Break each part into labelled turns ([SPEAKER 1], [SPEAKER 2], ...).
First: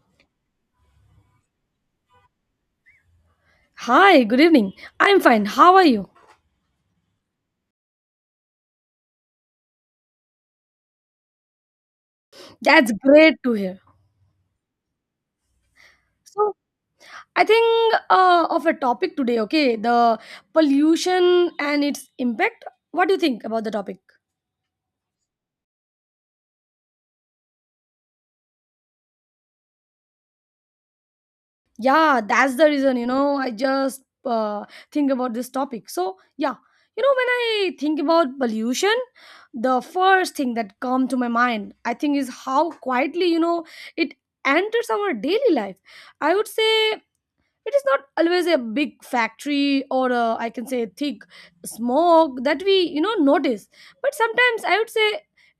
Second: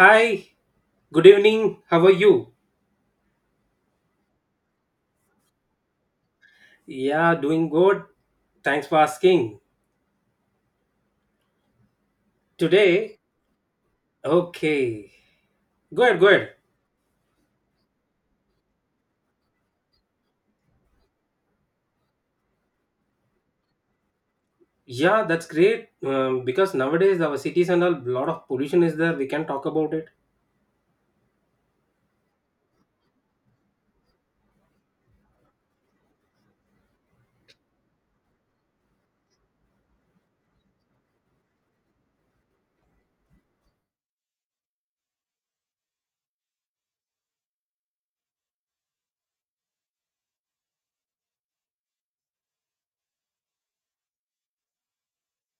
[SPEAKER 1] Hi, good evening. How are you?
[SPEAKER 2] Hi, good evening. I'm fine. How are you?
[SPEAKER 1] Yeah, doing good. Thanks for asking.
[SPEAKER 2] That's
[SPEAKER 1] Today,
[SPEAKER 2] great to hear.
[SPEAKER 1] okay. Go ahead, go ahead.
[SPEAKER 2] So, I think of a topic today, okay? The pollution and its impact. What do you think about the topic?
[SPEAKER 1] Yeah, that's great. Because nowadays our cities and a lot of pollution is there. We can talk about it.
[SPEAKER 2] Yeah, that's the reason, you know, I just think about this topic. So, yeah, you know, when I think about pollution, the first thing that come to my mind, I think, is how quietly, you know, it enters our daily life. I would say it is not always a big factory or a, I can say thick smoke that we, you know, notice, but sometimes I would say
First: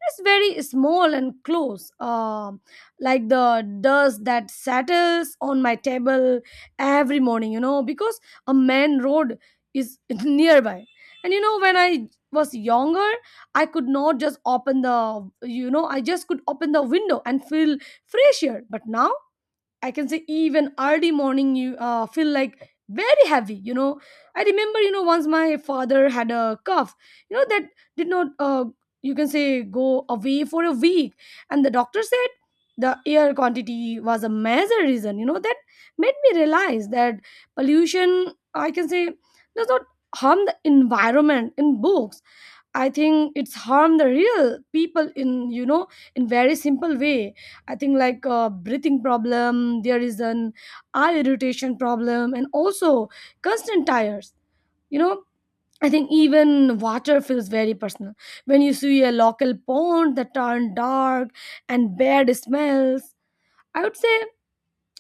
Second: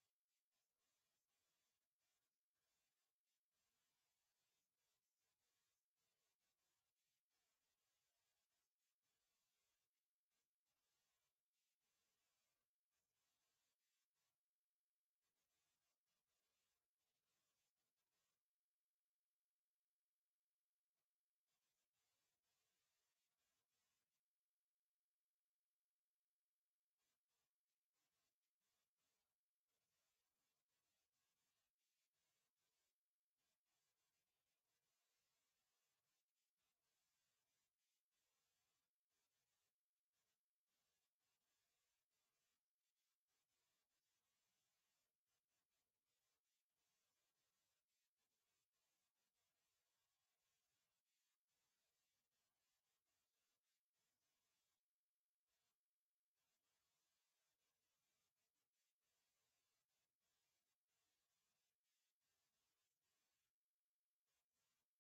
[SPEAKER 2] it's very small and close, like the dust that settles on my table every morning, you know, because a main road is nearby. And you know when I was younger, I could not just open the, you know, I just could open the window and feel fresh air, but now I can say even early morning you feel like very heavy, you know. I remember, you know, once my father had a cough, you know, that did not you can say go away for a week, and the doctor said the air quantity was a major reason, you know. That made me realize that pollution, I can say, does not harm the environment in books. I think it's harm the real people in, you know, in very simple way. I think like breathing problem, there is an eye irritation problem, and also constant tires. You know, I think even water feels very personal when you see a local pond that turned dark and bad smells. I would say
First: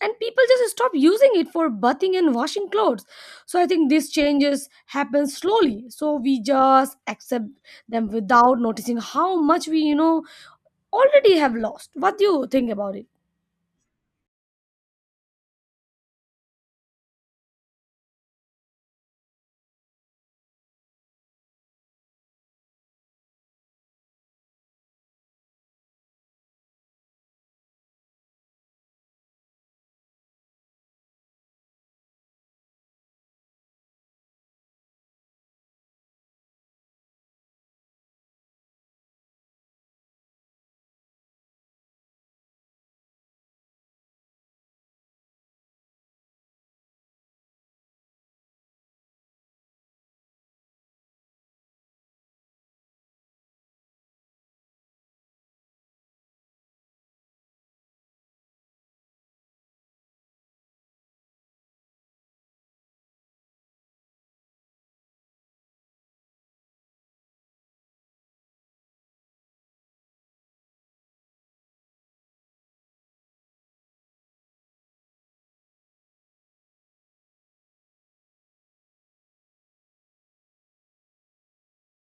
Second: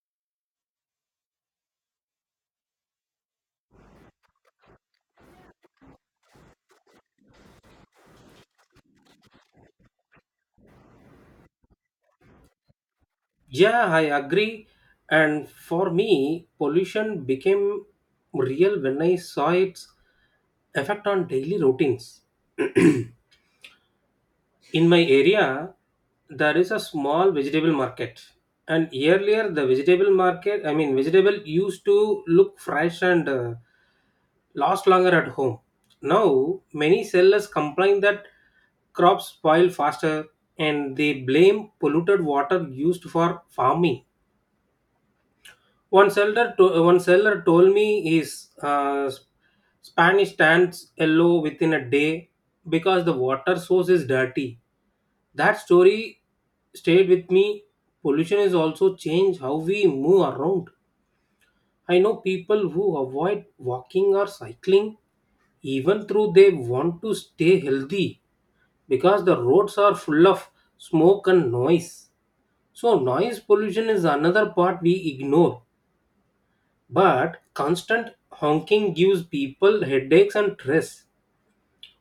[SPEAKER 2] and people just stop using it for bathing and washing clothes. So I think these changes happen slowly, so we just accept them without noticing how much we, you know, already have lost. What do you think about it?
[SPEAKER 1] Yeah, I agree. And for me, pollution became real when I saw its effect on daily routines. In my area, there is a small vegetable market. And earlier, the vegetable market, I mean, vegetable used to look fresh and last longer at home. Now, many sellers complain that crops spoil faster, and they blame polluted water used for farming. One seller told me his Spanish turns yellow within a day because the water source is dirty. That story stayed with me. Pollution has also changed how we move around. I know people who avoid walking or cycling even though they want to stay healthy because the roads are full of smoke and noise. So noise pollution is another part we ignore. But constant honking gives people headaches and stress.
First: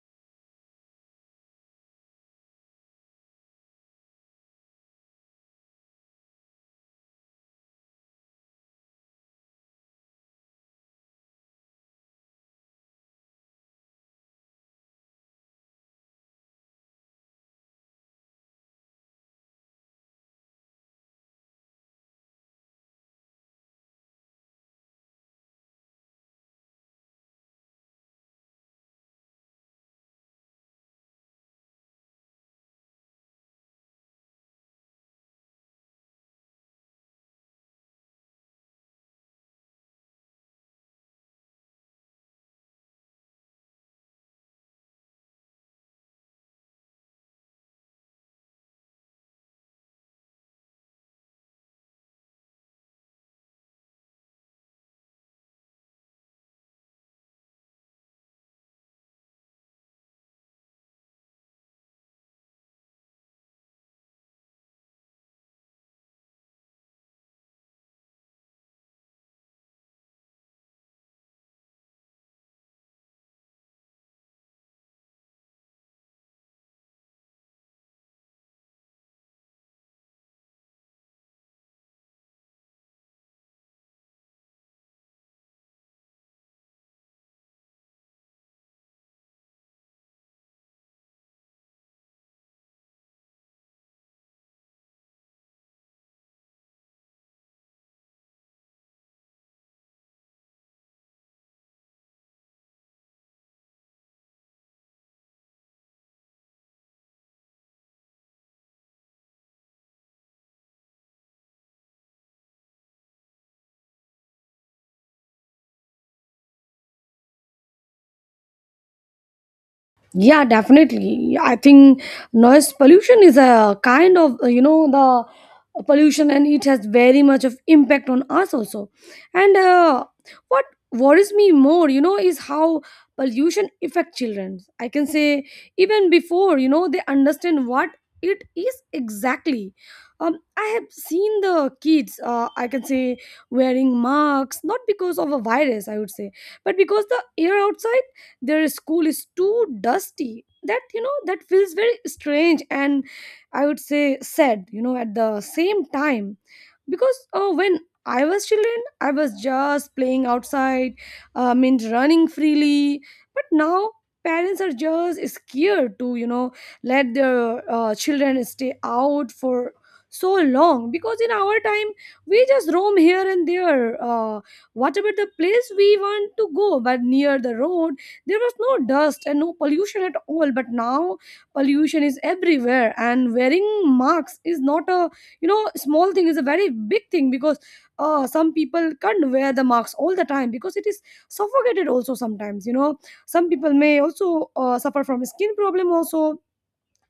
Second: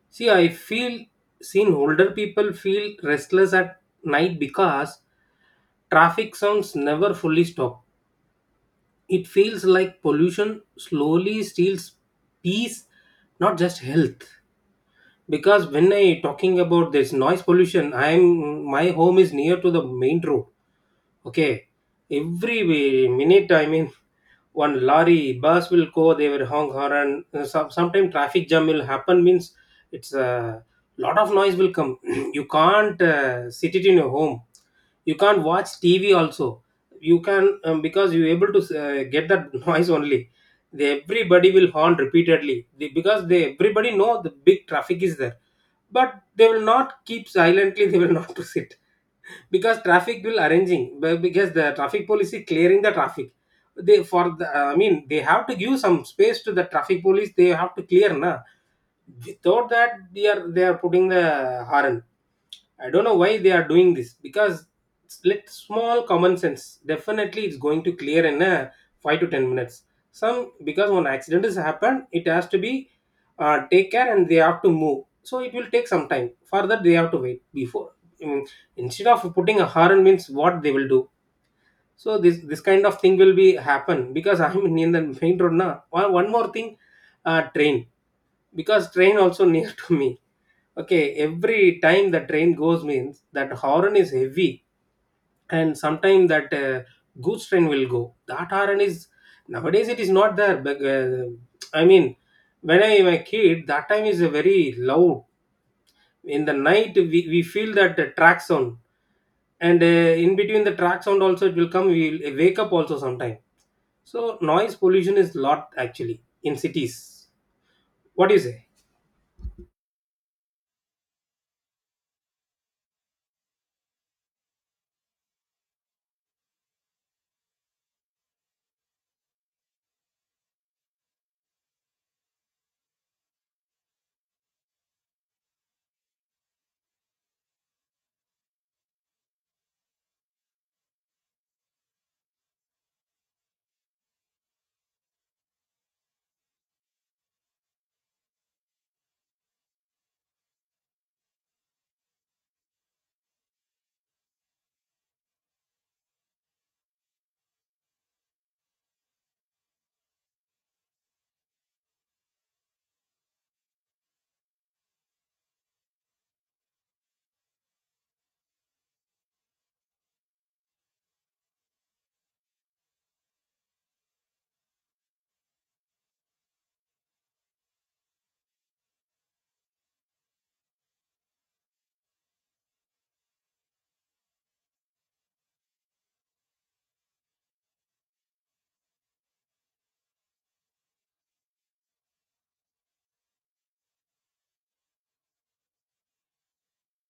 [SPEAKER 1] See, I feel seen older people feel restless at night because traffic sounds never fully stop. It feels like pollution slowly steals peace, not just health. Because when I talking about this noise pollution, I'm my home is near to the main road. Okay, every minute, I mean, one lorry, bus will go, they will honk horn. Sometime traffic jam will happen, means it's a lot of noise will come. You can't sit it in your home. You can't watch TV also. You can, because you're able to get that noise only. They, everybody will horn repeatedly. Because they everybody know the big traffic is there, but they will not keep silently. They will not to sit because traffic will arranging be- because the traffic police is clearing the traffic. They, for the, I mean, they have to give some space to the traffic police. They have to clear na. Without that, they are putting the horn. I don't know why they are doing this because it's let small common sense, definitely it's going to clear in a 5 to 10 minutes. Some because one accident has happened, it has to be take care and they have to move. So it will take some time. For that they have to wait before. I mean, instead of putting a horn means what they will do. So this kind of thing will be happen because I'm in the main road now. One more thing, train, because train also near to me. Okay, every time the train goes means that horn is heavy, and sometime that goods train will go. That horn is nowadays it is not there. But, I mean, when I am a kid, that time is a very loud. In the night, we feel that track sound, and in between the track sound also it will come. We will wake up also sometime. So noise pollution is lot actually in cities. What do you say?
[SPEAKER 2] Yeah, definitely. I think noise pollution is a kind of you know the pollution, and it has very much of impact on us also. And what worries me more, you know, is how pollution affect children. I can say even before, you know, they understand what it is exactly. I have seen the kids. I can say wearing masks, not because of a virus, I would say, but because the air outside their school is too dusty, that, you know, that feels very strange and I would say sad, you know, at the same time. Because when I was children, I was just playing outside, I mean running freely, but now parents are just scared to, you know, let their children stay out for so long. Because in our time we just roam here and there, what about the place we want to go, but near the road there was no dust and no pollution at all. But now pollution is everywhere, and wearing masks is not a, you know, small thing, is a very big thing. Because some people can't wear the masks all the time because it is suffocated also sometimes, you know. Some people may also suffer from skin problem also.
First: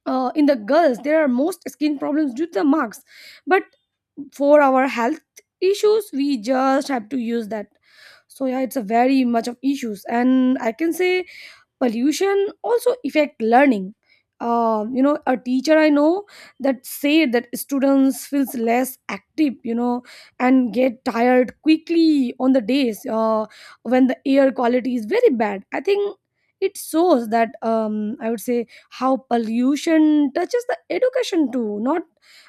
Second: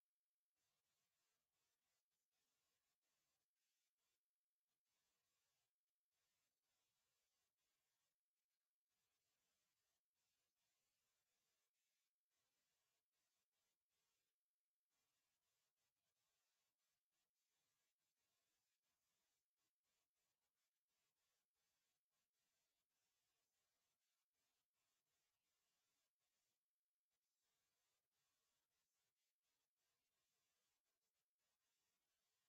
[SPEAKER 2] In the girls there are most skin problems due to the marks. But for our health issues we just have to use that. So yeah, it's a very much of issues. And I can say pollution also affect learning. You know, a teacher I know that said that students feels less active, you know, and get tired quickly on the days when the air quality is very bad. I think it shows that, I would say, how pollution touches the education too, not,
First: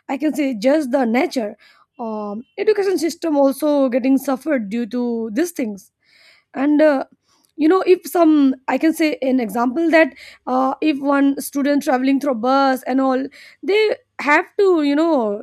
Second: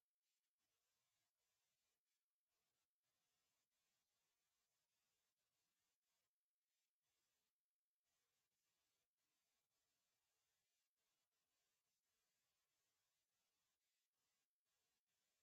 [SPEAKER 2] I can say, just the nature. Education system also getting suffered due to these things. And you know, if some, I can say an example that, if one student traveling through bus and all, they have to, you know,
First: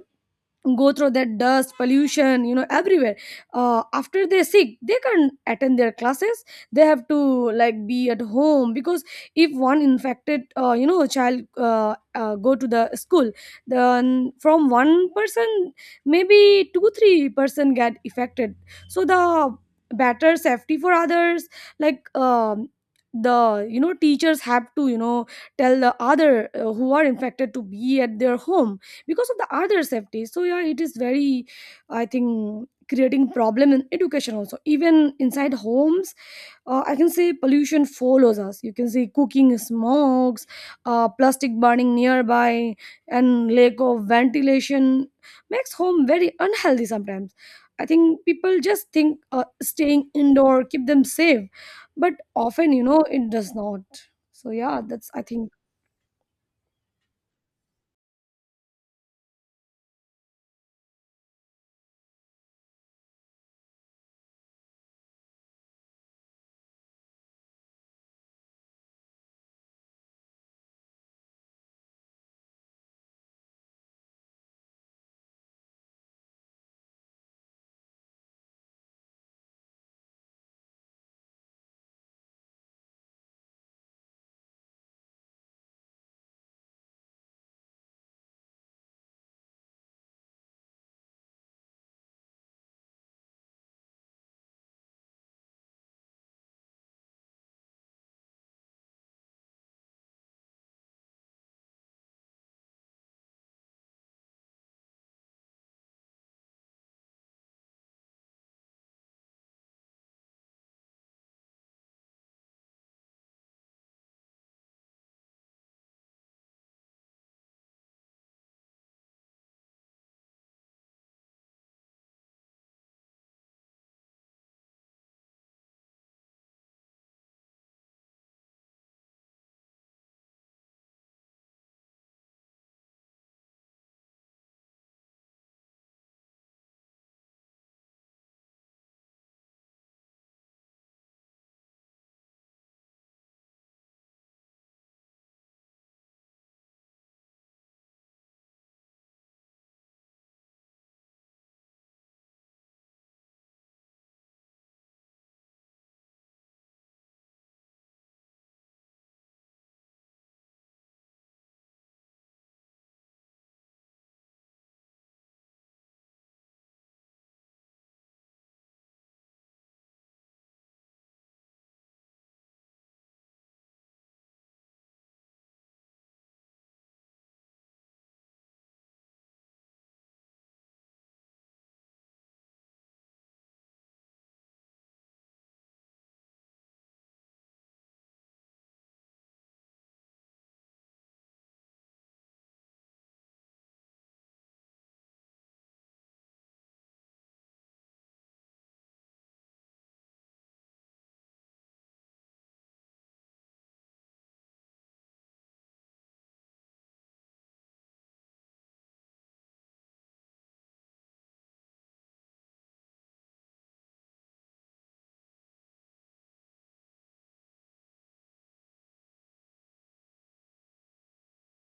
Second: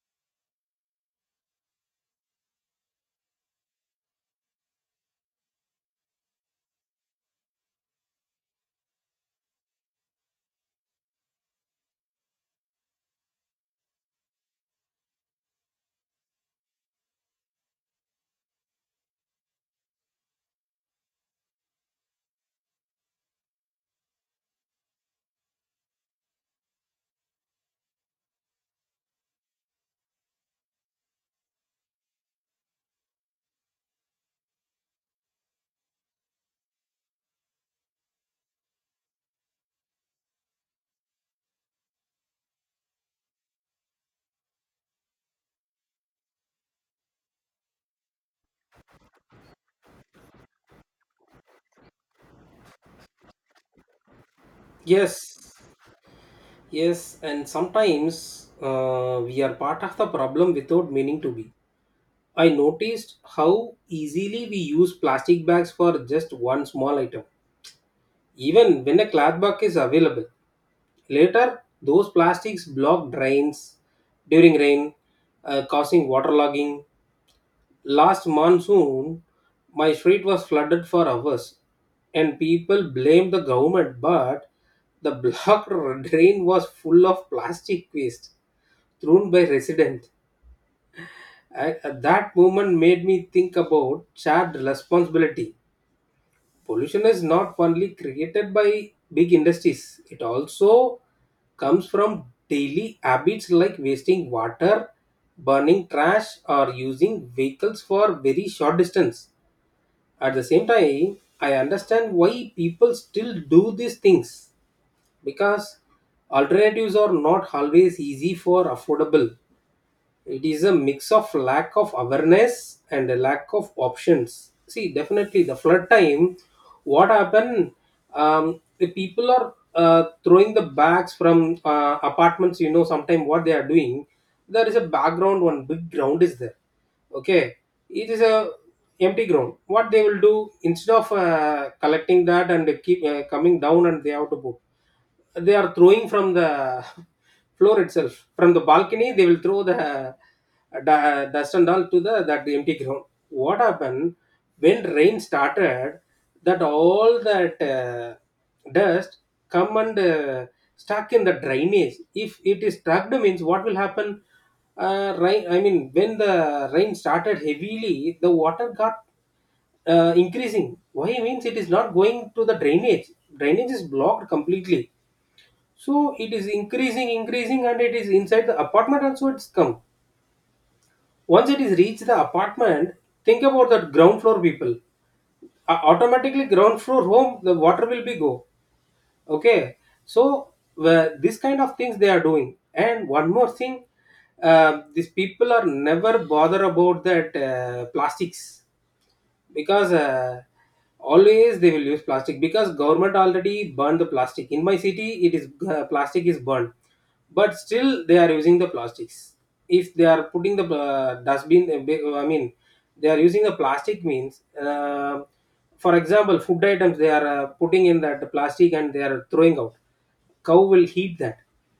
[SPEAKER 2] go through that dust pollution, you know, everywhere. After they're sick they can't attend their classes, they have to like be at home. Because if one infected you know child go to the school, then from one person maybe two three person get affected. So the better safety for others, like, the, you know, teachers have to, you know, tell the other who are infected to be at their home because of the other safety. So yeah, it is very, I think, creating problem in education also. Even inside homes, I can say pollution follows us. You can see cooking smokes, plastic burning nearby, and lack of ventilation makes home very unhealthy sometimes. I think people just think staying indoor keep them safe, but often, you know, it does not. So yeah, that's I think.
[SPEAKER 1] Yes. Yes, and sometimes we are part of the problem without meaning to be. I noticed how easily we use plastic bags for just one small item, even when a cloth bag is available. Later, those plastics block drains during rain, causing waterlogging. Last monsoon, my street was flooded for hours, and people blamed the government, but the blocked drain was full of plastic waste thrown by resident. That moment made me think about shared responsibility. Pollution is not only created by big industries, it also comes from daily habits like wasting water, burning trash, or using vehicles for very short distance. At the same time, I understand why people still do these things because alternatives are not always easy for affordable. It is a mix of lack of awareness and a lack of options. See, definitely the flood time, what happened, the people are throwing the bags from apartments, you know. Sometimes what they are doing, there is a background, one big ground is there, okay. It is a empty ground. What they will do, instead of collecting that and keep coming down and they have to put, they are throwing from the floor itself. From the balcony, they will throw the dust and all to the that empty ground. What happened when rain started? That all that dust come and stuck in the drainage. If it is stuck, means what will happen? Rain. I mean, when the rain started heavily, the water got increasing. Why means it is not going to the drainage. Drainage is blocked completely. So it is increasing, increasing, and it is inside the apartment also. It's come. Once it is reached the apartment, think about that ground floor people. Automatically ground floor home, the water will be go. Okay, so this kind of things they are doing. And one more thing, these people are never bother about that plastics because always they will use plastic because government already burned the plastic. In my city it is plastic is burned, but still they are using the plastics. If they are putting the I mean, they are using the plastic means for example food items they are putting in that plastic and they are throwing out. Cow will eat that,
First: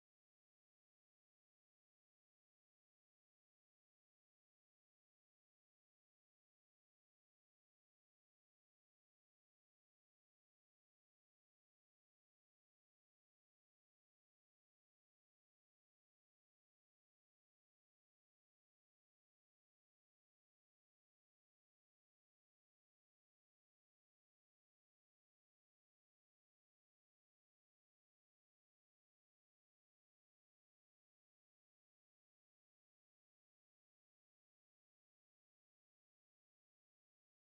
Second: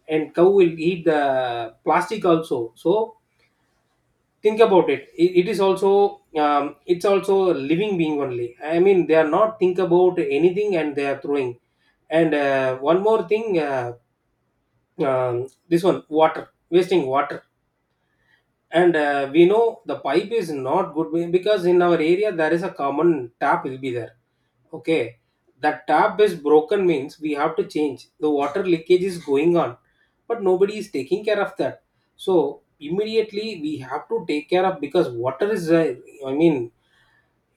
[SPEAKER 1] and cow will eat the plastic also. So think about it. It is also it's also a living being only. I mean, they are not think about anything and they are throwing. And one more thing, um, this one water, wasting water. And we know the pipe is not good because in our area there is a common tap will be there. Okay, that tap is broken means we have to change. The water leakage is going on, but nobody is taking care of that. So immediately we have to take care of because water is, I mean,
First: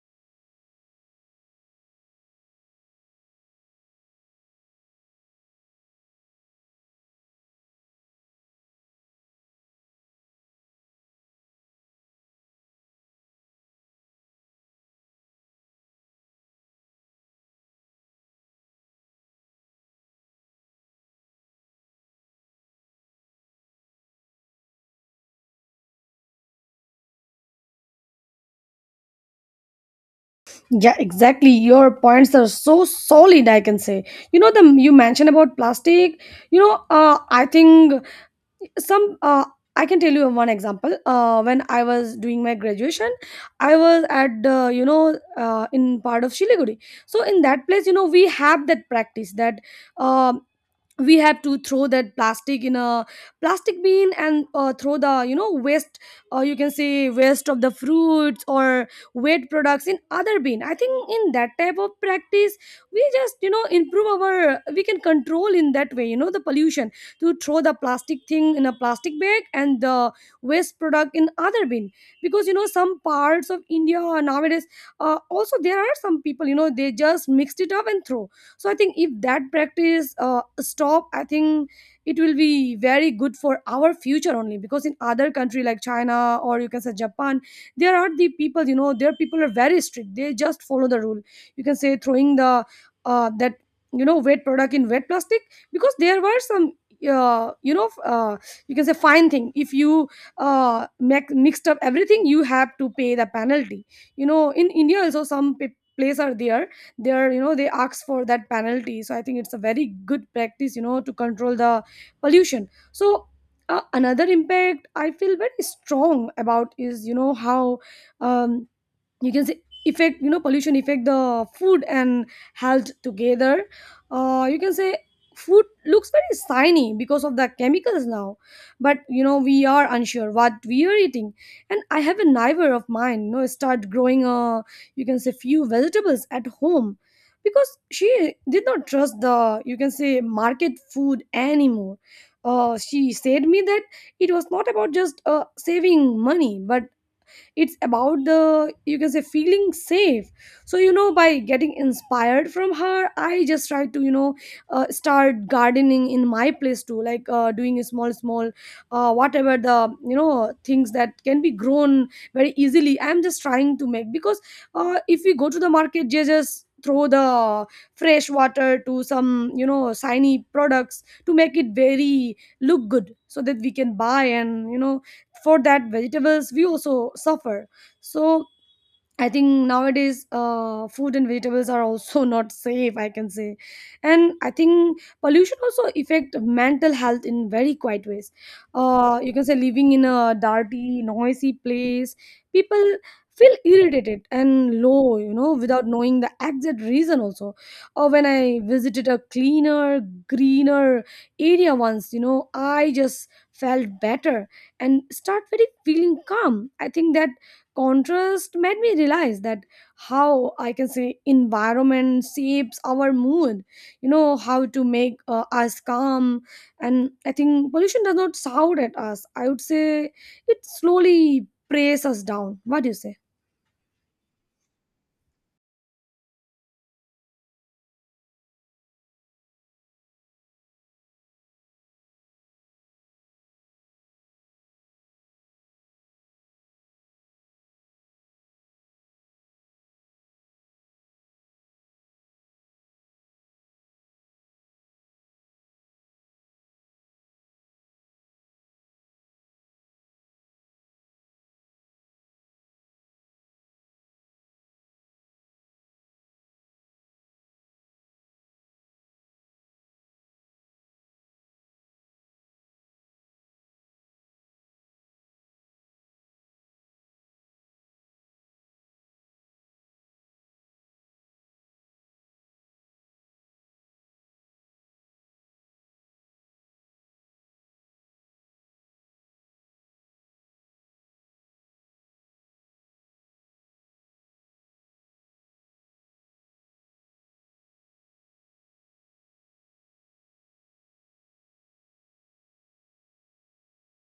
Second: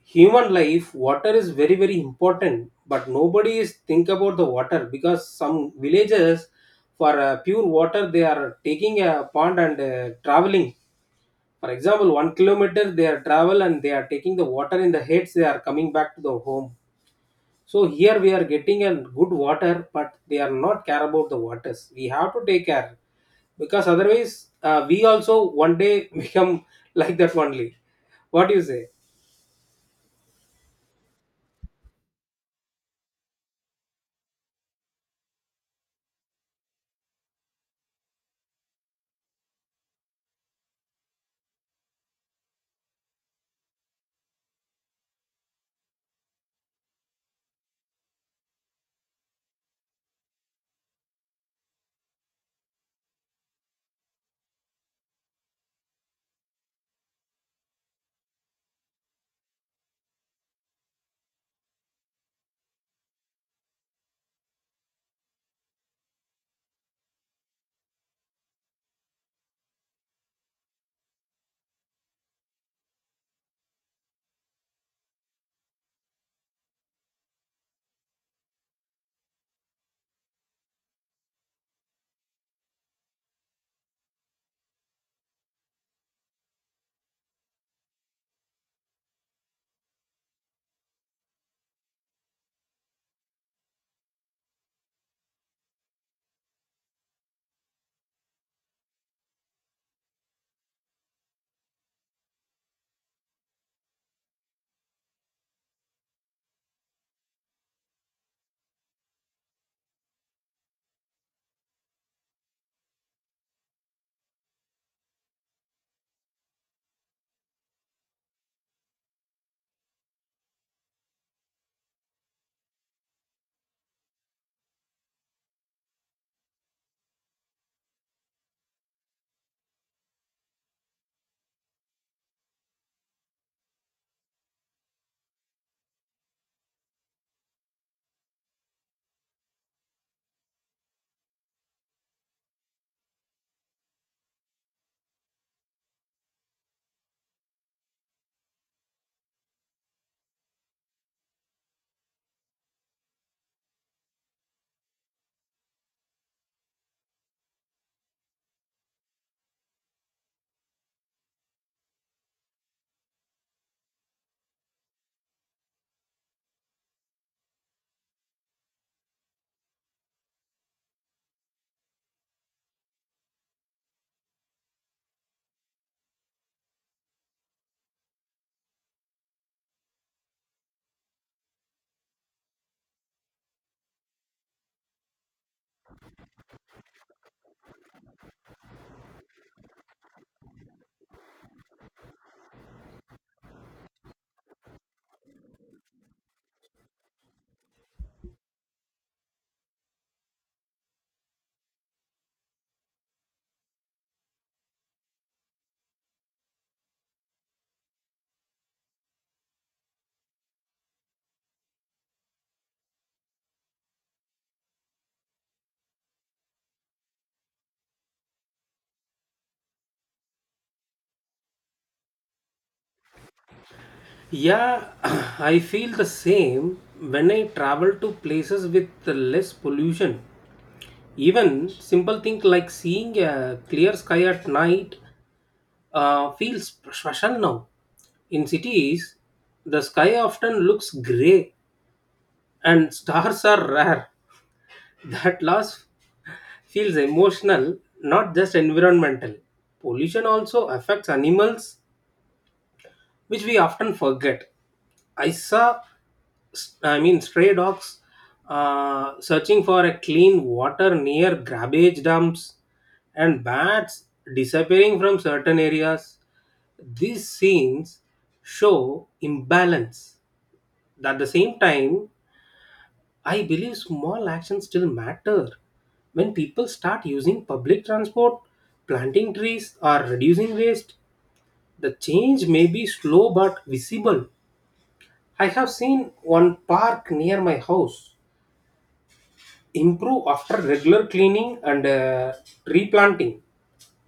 [SPEAKER 1] human life. Water is very very important, but nobody is think about the water because some villages for pure water they are taking a pond and traveling. For example, 1 kilometer they are travel and they are taking the water in the heads. They are coming back to the home. So here we are getting a good water, but they are not care about the waters. We have to take care because otherwise we also one day become like that only. What do you say?
[SPEAKER 2] Yeah, exactly. Your points are so solid, I can say. You know, the you mentioned about plastic. You know, I think some. I can tell you one example. When I was doing my graduation, I was at you know in part of Shiliguri. So in that place, you know, we have that practice that um we have to throw that plastic in a plastic bin, and throw the, you know, waste, you can say waste of the fruits or wet products in other bin. I think in that type of practice we just, you know, improve our we can control in that way, you know, the pollution. To throw the plastic thing in a plastic bag and the waste product in other bin. Because you know some parts of india nowadays, also there are some people, you know, they just mixed it up and throw. So I think if that practice stop, I think it will be very good for our future only. Because in other country like china or you can say japan, there are the people, you know, their people are very strict, they just follow the rule. You can say throwing the that, you know, wet product in wet plastic. Because there were some you know you can say fine thing. If you mixed up everything, you have to pay the penalty. You know, in india also some place are there, they're, you know, they ask for that penalty. So I think it's a very good practice, you know, to control the pollution. So another impact I feel very strong about is, you know, how, um, you can say, effect, you know, pollution affect the food and health together. You can say food looks very shiny because of the chemicals now, but you know we are unsure what we are eating. And I have a neighbor of mine, you know, start growing you can say few vegetables at home, because she did not trust the, you can say, market food anymore. She said me that it was not about just saving money, but it's about the, you can say, feeling safe. So, you know, by getting inspired from her I just try to, you know, start gardening in my place too, like doing a small small, whatever the, you know, things that can be grown very easily, I'm just trying to make. Because if we go to the market they just throw the fresh water to some, you know, shiny products to make it very look good so that we can buy. And you know, for that vegetables we also suffer. So I think nowadays food and vegetables are also not safe, I can say. And I think pollution also affect mental health in very quiet ways. You can say living in a dirty, noisy place, people feel irritated and low, you know, without knowing the exact reason also. Or when I visited a cleaner, greener area once, you know, I just felt better and start very feeling calm. I think that contrast made me realize that how, I can say, environment shapes our mood, you know, how to make us calm. And I think pollution does not shout at us, I would say it slowly preys us down. What do you say?
[SPEAKER 1] Yeah, I feel the same when I travel to places with less pollution. Even simple thing like seeing a clear sky at night feels special now. In cities, the sky often looks grey and stars are rare. That loss feels emotional, not just environmental. Pollution also affects animals, which we often forget. I saw, I mean, stray dogs searching for a clean water near garbage dumps, and bats disappearing from certain areas. These scenes show imbalance. At the same time, I believe small actions still matter. When people start using public transport, planting trees, or reducing waste, the change may be slow but visible. I have seen one park near my house improve after regular cleaning and replanting.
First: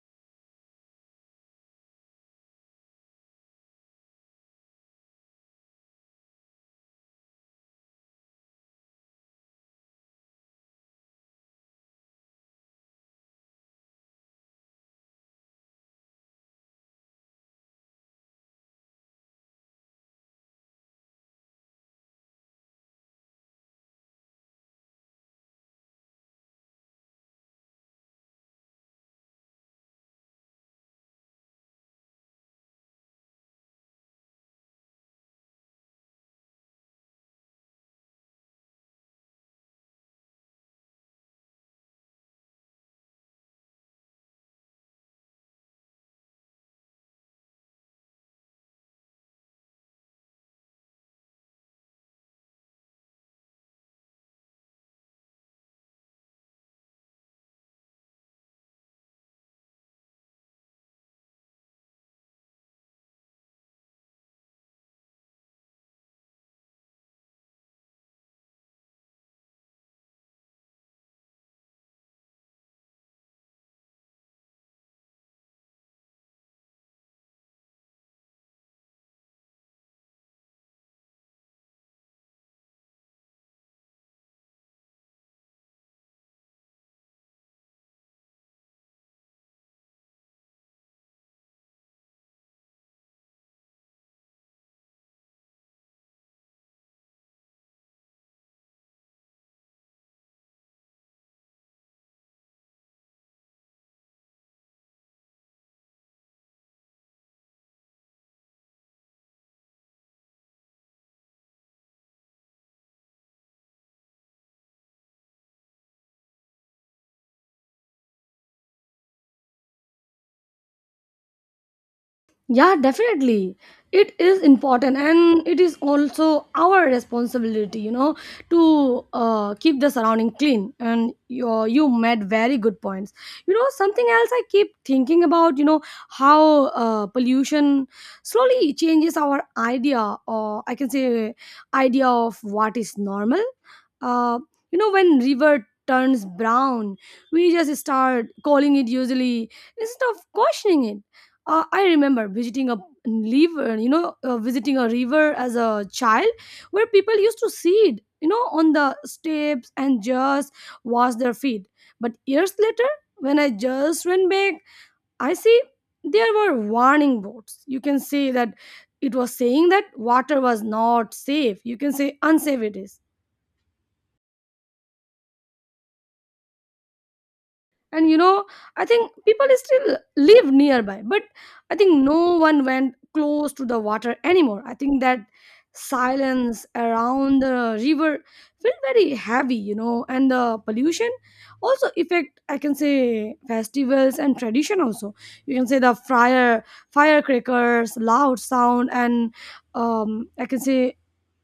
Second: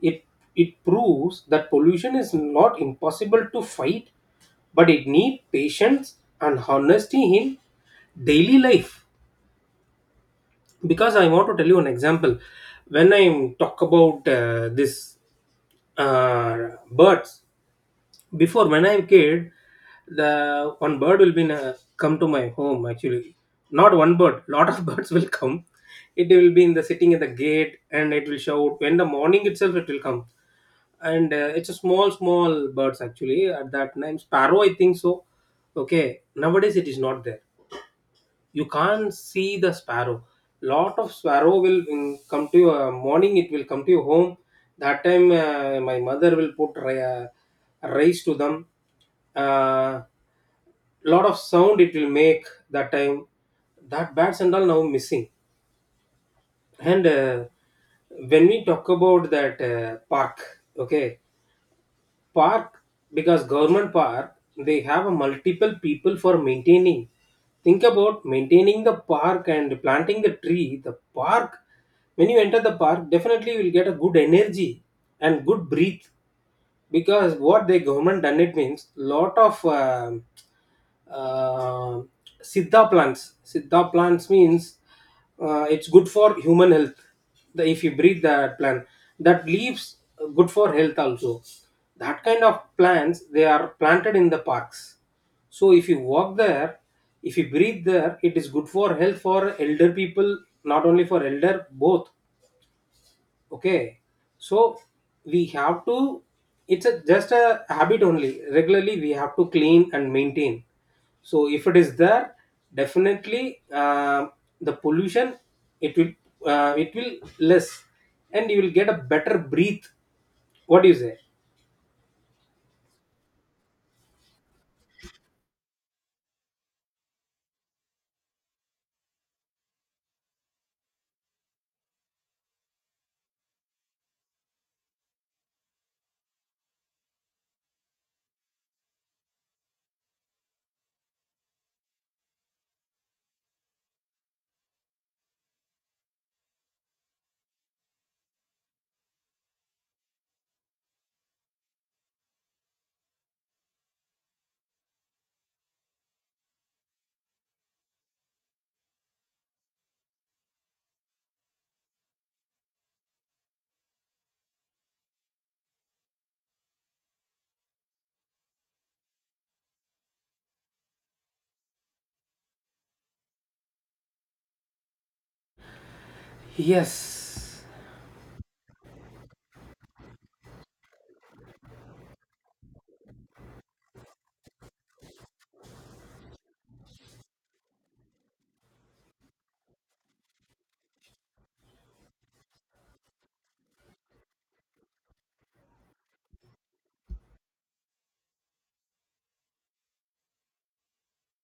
[SPEAKER 1] It, it proves that pollution is not impossible to fight, but it needs patience and honesty in daily life. Because I want to tell you an example, when I talk about this uh, birds before when I'm kid, the one bird will be come to my home, actually not one bird, lot of birds will come. It will be in the sitting at the gate, and it will shout when the morning itself it will come. And it's a small small birds, actually at that time sparrow I think so. Okay, nowadays it is not there. You can't see the sparrow. Lot of sparrow will come to your morning, it will come to your home. That time my mother will put rice to them. Uh, lot of sound it will make that time, that bats and all now missing. And uh, when we talk about that park, okay, park. Because government park, they have a multiple people for maintaining. Think about maintaining the park and planting the tree, the park. When you enter the park definitely you will get a good energy and good breathe. Because what the government done, it means lot of uh, siddha plants. Siddha plants means it's good for human health. If you breathe that plant, that leaves good for health also. That kind of plants, they are planted in the parks. So if you walk there, if you breathe there, it is good for health for elder people. Not only for elder, both. Okay, so we have to. Just a habit only. Regularly, we have to clean and maintain. So if it is there, definitely the pollution, it will, it will less, and you will get a better breathe. What do you say?
[SPEAKER 2] Yeah, definitely. It is important and it is also our responsibility, you know, to keep the surrounding clean. And you made very good points. You know, something else I keep thinking about, you know, how pollution slowly changes our idea, or I can say, idea of what is normal. Uh, you know, when river turns brown, we just start calling it usually instead of questioning it. I remember visiting a river as a child where people used to sit, you know, on the steps and just wash their feet. But years later, when I just went back, I see there were warning boards. You can say that it was saying that water was not safe. You can say unsafe it is.
[SPEAKER 1] Yes,
[SPEAKER 2] And you know, I think people still live nearby, but I think no one went close to the water anymore. I think that silence around the river felt very heavy, you know, and the pollution also affect, I can say, festivals and tradition also. You can say the firecrackers loud sound and I can say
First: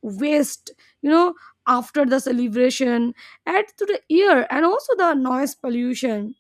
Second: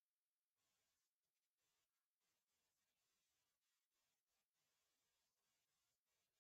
[SPEAKER 2] waste, you know after the celebration add to the ear and also the noise pollution.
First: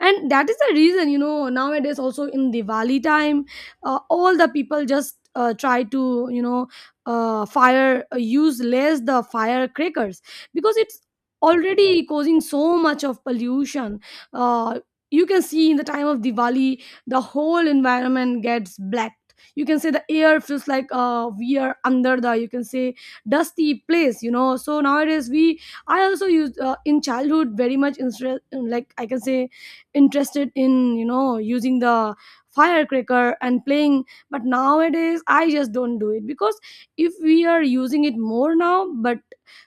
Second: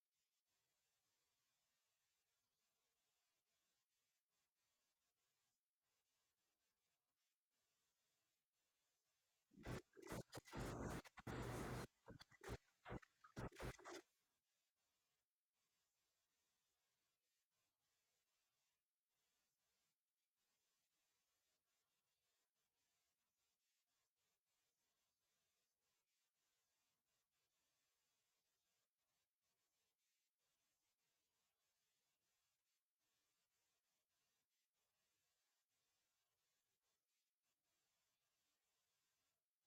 [SPEAKER 2] And that is the reason, you know, nowadays also in Diwali time all the people just try to you know fire use less the firecrackers because it's already causing so much of pollution. uh, you can see in the time of Diwali the whole environment gets blacked. You can say the air feels like we are under the, you can say, dusty place, you know. So nowadays we, I also used in childhood very much like, I can say, interested in, you know, using the firecracker and playing, but nowadays I just don't do it because if we are using it more now, but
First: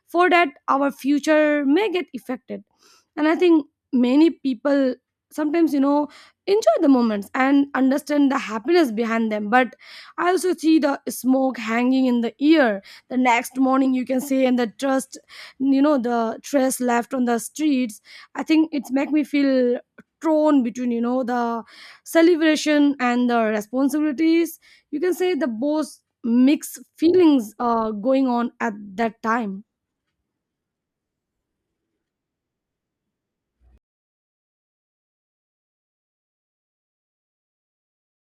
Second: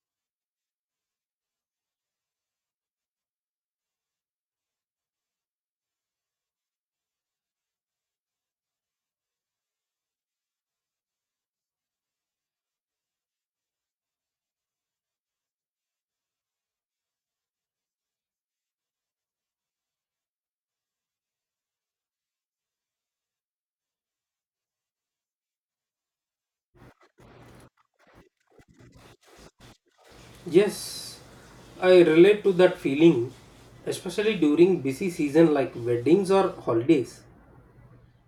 [SPEAKER 2] for that our future may get affected. And I think many people sometimes, you know, enjoy the moments and understand the happiness behind them. But I also see the smoke hanging in the air the next morning, you can say, and the trust, you know, the trash left on the streets. I think it's make me feel torn between, you know, the celebration and the responsibilities. You can say the both mixed feelings going on at that time.
[SPEAKER 1] yes, I relate to that feeling, especially during busy season like weddings or holidays.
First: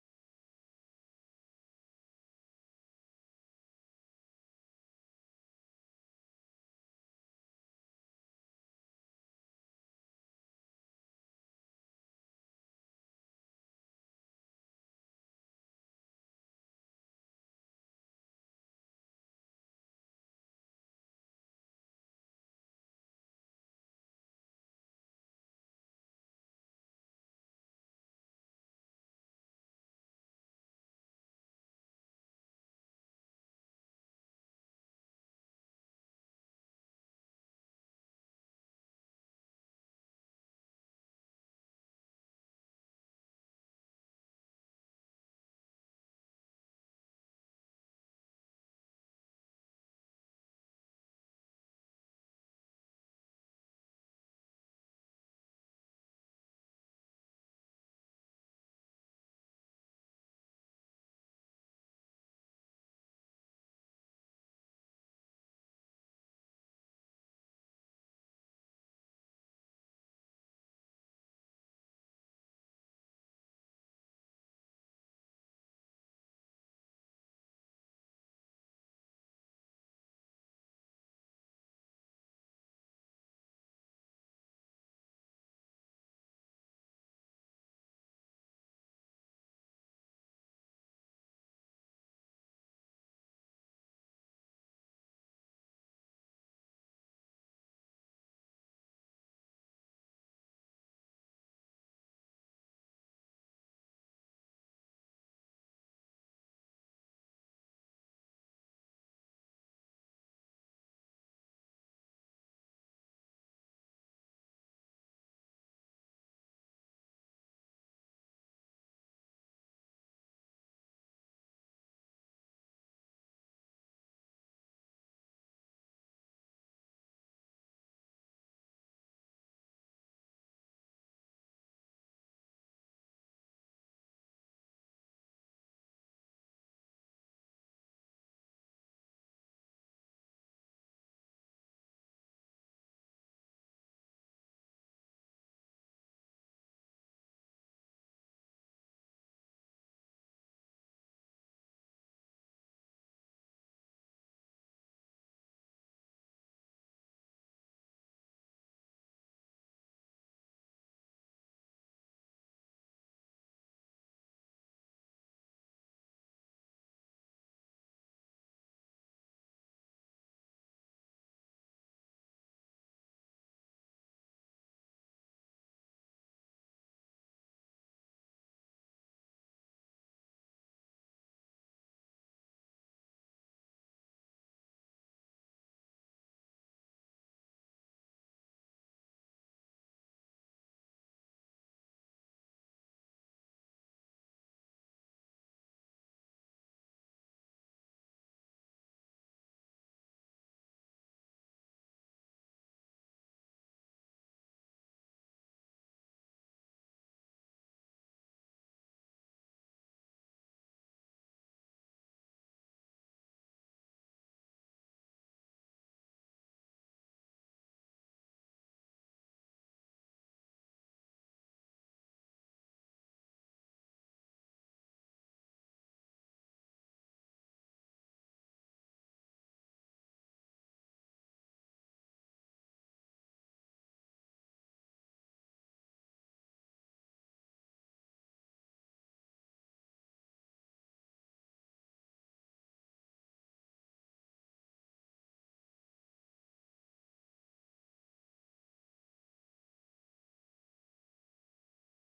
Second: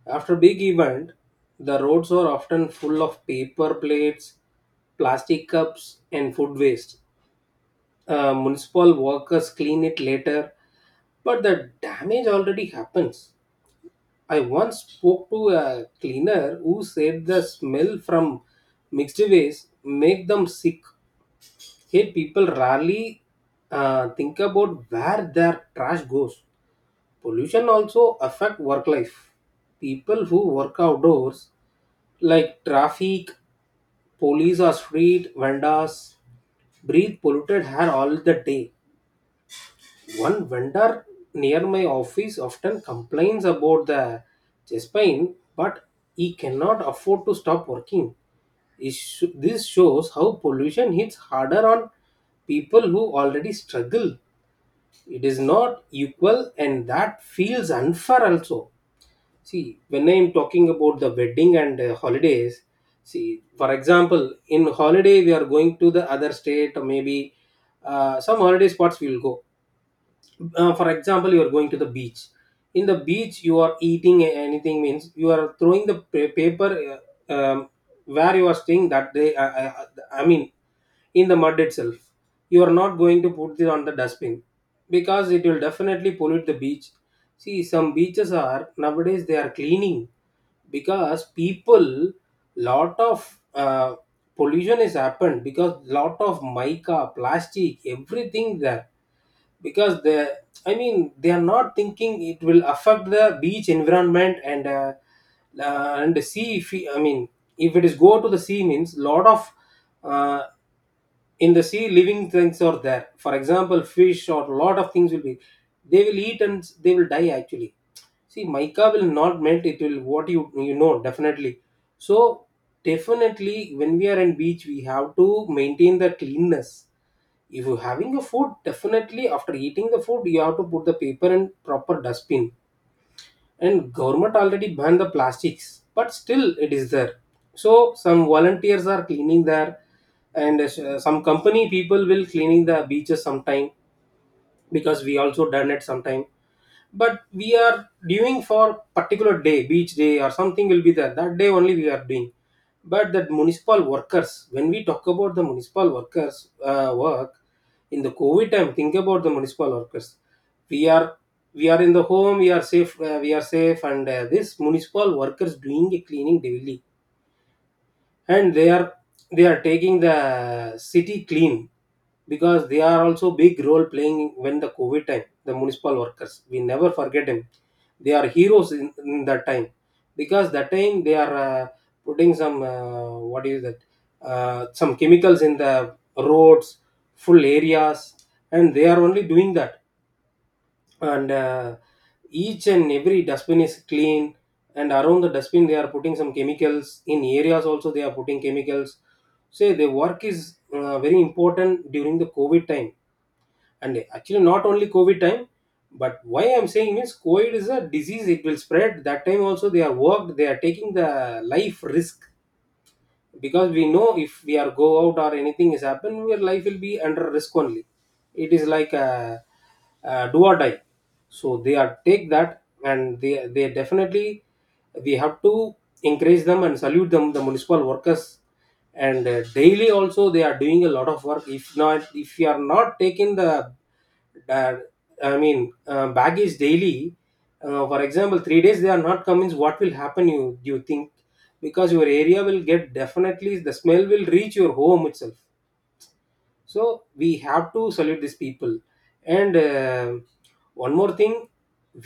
[SPEAKER 1] After big event, the roads are often full of paper plates, plastic cups, and food waste. Municipal workers clean it later, but the damage already happens. I once spoke to a cleaner who said the smell from mixed waste make them sick. Here, people rarely think about where their trash goes. Pollution also affect work life. People who work outdoors like traffic, police or street vendors breathe polluted air all the day. One vendor near my office often complains about the chest pain, but he cannot afford to stop working. This shows how pollution hits harder on people who already struggle. It is not equal, and that feels unfair also. See, when I'm talking about the wedding and holidays, see, for example, in holiday we are going to the other state, or maybe some holiday spots we will go. For example, you are going to the beach. In the beach, you are eating anything means you are throwing the paper, uh, um, where you are staying that day. I mean, in the mud itself. You are not going to put it on the dustbin because it will definitely pollute the beach. See, some beaches are nowadays they are cleaning because people lot of pollution has happened because lot of mica, plastic, everything there. Because the, I mean they are not thinking it will affect the beach environment, and the sea. If we- I mean, if it is go to the sea means lot of, uh, in the sea living things are there, for example fish or lot of things will be, they will eat and they will die actually. See, mica will not melt, it will what, you know definitely. So definitely when we are in beach we have to maintain the cleanness. If you're having a food, definitely after eating the food you have to put the paper in proper dustbin. And government already banned the plastics but still it is there. So some volunteers are cleaning there, and some company people will cleaning the beaches sometime, because we also done it sometime. But we are doing for particular day, beach day or something will be there that day only we are doing. But that municipal workers, when we talk about the municipal workers work in the covid time, think about the municipal workers. We are we are in the home, we are safe, we are safe, and this municipal workers doing a cleaning daily, and they are taking the city clean, because they are also big role playing. When the covid time the municipal workers, we never forget them. They are heroes in that time. Because that time they are putting some what is that, some chemicals in the roads, full areas, and they are only doing that. And uh, each and every dustbin is clean, and around the dustbin they are putting some chemicals, in areas also they are putting chemicals. So the work is very important during the covid time. And actually not only covid time, but why I'm saying is covid is a disease, it will spread, that time also they are worked, they are taking the life risk. Because we know if we are go out or anything is happen your life will be under risk only. It is like a, do or die. So they are take that, and they definitely, we have to encourage them and salute them, the municipal workers. And uh, daily also they are doing a lot of work, if you are not taking the Dad, I mean, baggage daily. For example, 3 days they are not convinced what will happen. You Do you think, because your area will get definitely the smell will reach your home itself. So we have to salute these people. And one more thing,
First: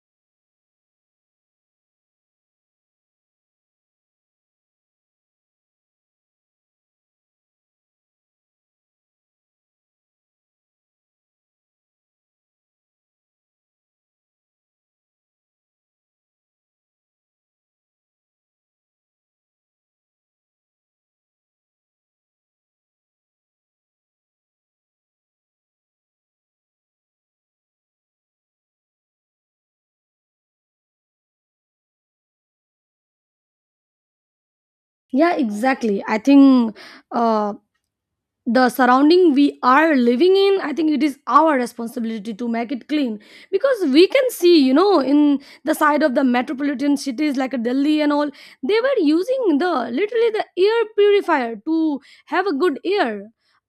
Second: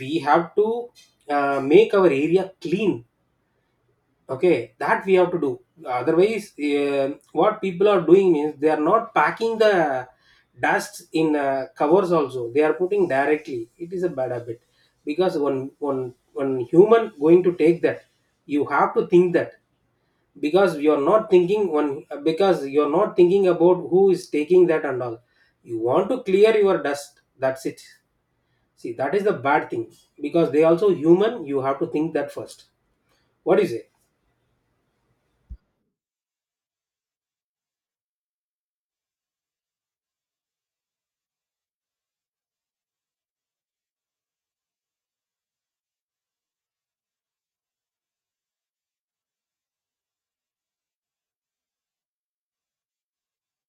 [SPEAKER 1] we have to make our area clean. Okay, that we have to do. Otherwise, what people are doing is they are not packing the dust in covers. Also, they are putting directly. It is a bad habit, because one human going to take that, you have to think that. Because you are not thinking one, because you are not thinking about who is taking that and all. You want to clear your dust. That's it. See, that is the bad thing because they also human. You have to think that first. What is it?
[SPEAKER 2] Yeah, exactly. I think uh, the surrounding we are living in, I think it is our responsibility to make it clean, because we can see, you know, in the side of the metropolitan cities like Delhi and all, they were using the literally the air purifier to have a good air.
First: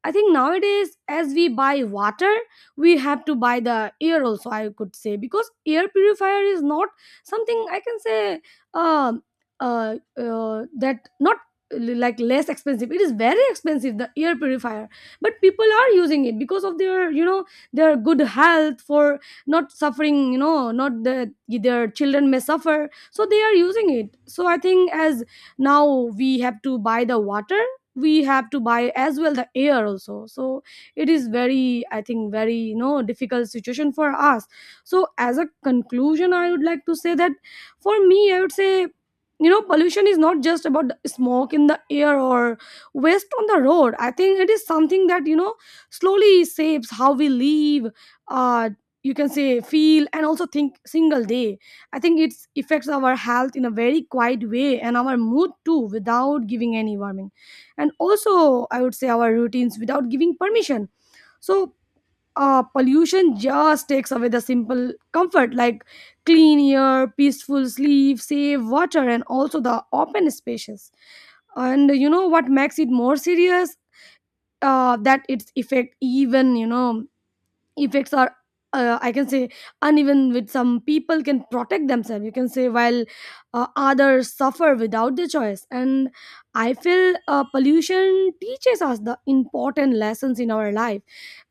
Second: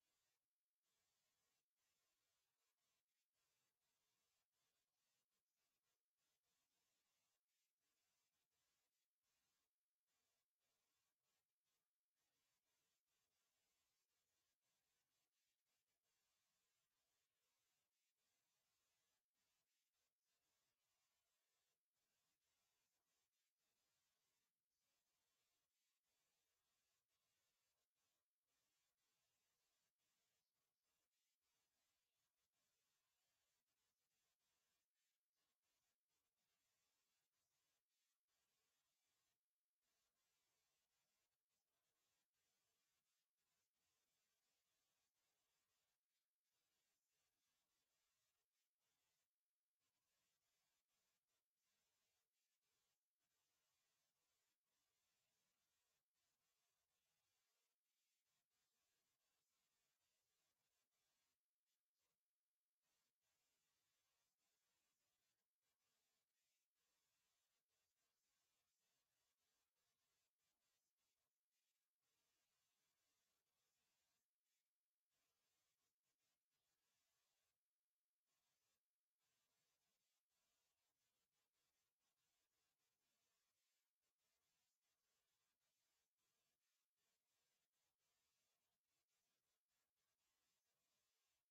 [SPEAKER 2] I think nowadays, as we buy water, we have to buy the air also, I could say, because air purifier is not something, I can say, um that not like less expensive. It is very expensive, the air purifier, but people are using it because of their, you know, their good health, for not suffering, you know, not that their children may suffer, so they are using it. So I think as now we have to buy the water, we have to buy as well the air also. So it is very, I think, very, you know, difficult situation for us. So as a conclusion, I would like to say that, for me, I would say, you know, pollution is not just about the smoke in the air or waste on the road. I think it is something that, you know, slowly shapes how we live, uh you can say feel and also think single day. I think it affects our health in a very quiet way, and our mood too, without giving any warning, and also, I would say, our routines without giving permission. So pollution just takes away the simple comfort like clean air, peaceful sleep, safe water, and also the open spaces. And you know what makes it more serious? That its effect, even, you know, effects are. I can say uneven, with some people can protect themselves, you can say, while others suffer without their choice. And I feel pollution teaches us the important lessons in our life,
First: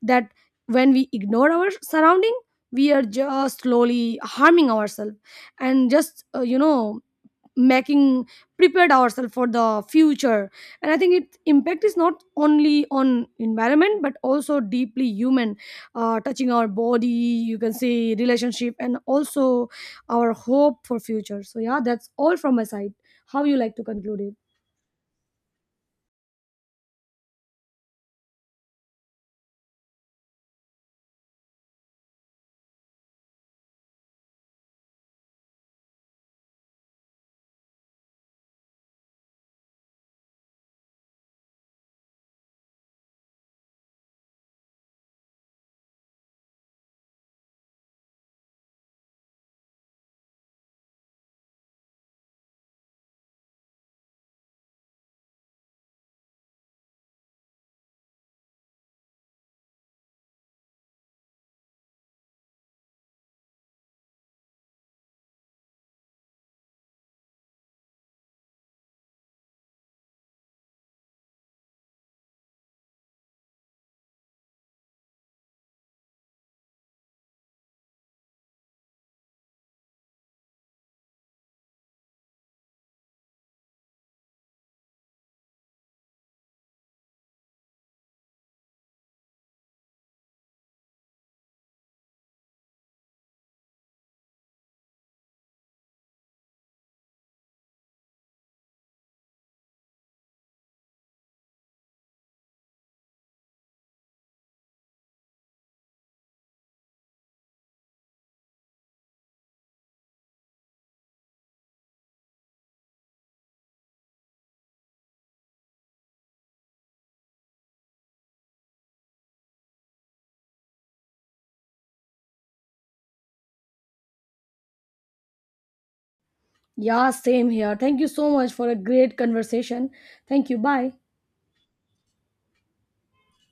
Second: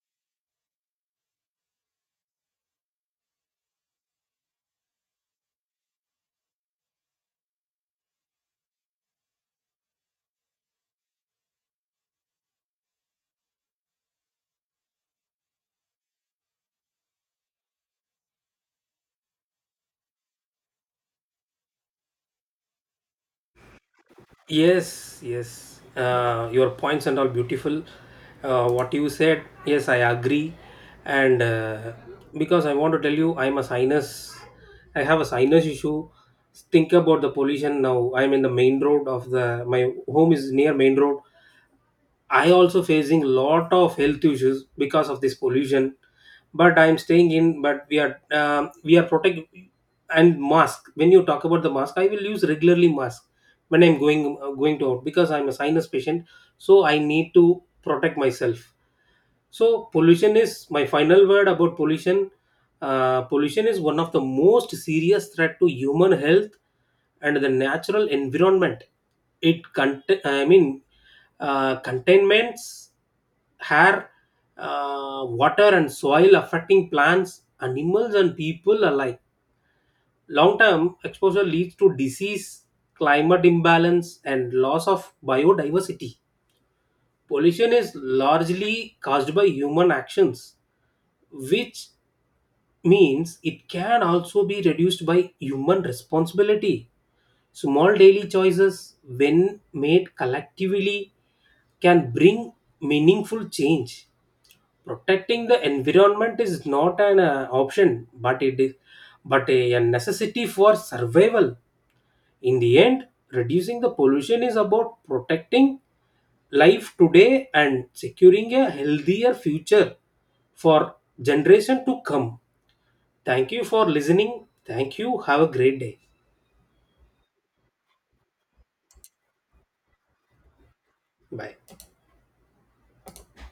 [SPEAKER 2] that when we ignore our surrounding, we are just slowly harming ourselves, and just you know, making prepared ourselves for the future. And I think its impact is not only on environment but also deeply human, touching our body, you can say, relationship, and also our hope for future. So yeah, that's all from my side. How you like to conclude it?
[SPEAKER 1] Yes, yes. Your points and all beautiful. What you said, yes, I agree. And because I want to tell you, I'm a sinus. I have a sinus issue. Think about the pollution now. I'm in the main road of the my home is near main road, I also facing lot of health issues because of this pollution. But I'm staying in. But we are protect and mask. When you talk about the mask, I will use regularly mask when I'm going to out because I'm a sinus patient. So I need to protect myself. So pollution is my final word about pollution. Pollution is one of the most serious threat to human health and the natural environment. I mean, containments air, water, and soil affecting plants, animals, and people alike. Long term exposure leads to disease, climate imbalance, and loss of biodiversity. Pollution is largely caused by human actions, which means it can also be reduced by human responsibility. Small daily choices, when made collectively, can bring meaningful change. Protecting the environment is not an option, but it is but a necessity for survival. In the end, reducing the pollution is about protecting life today and securing a healthier future for generation to come. Thank you for listening. Thank you. Have a great day.
[SPEAKER 2] Yeah, same here. Thank you so much for a great conversation. Thank you. Bye.
[SPEAKER 1] Bye.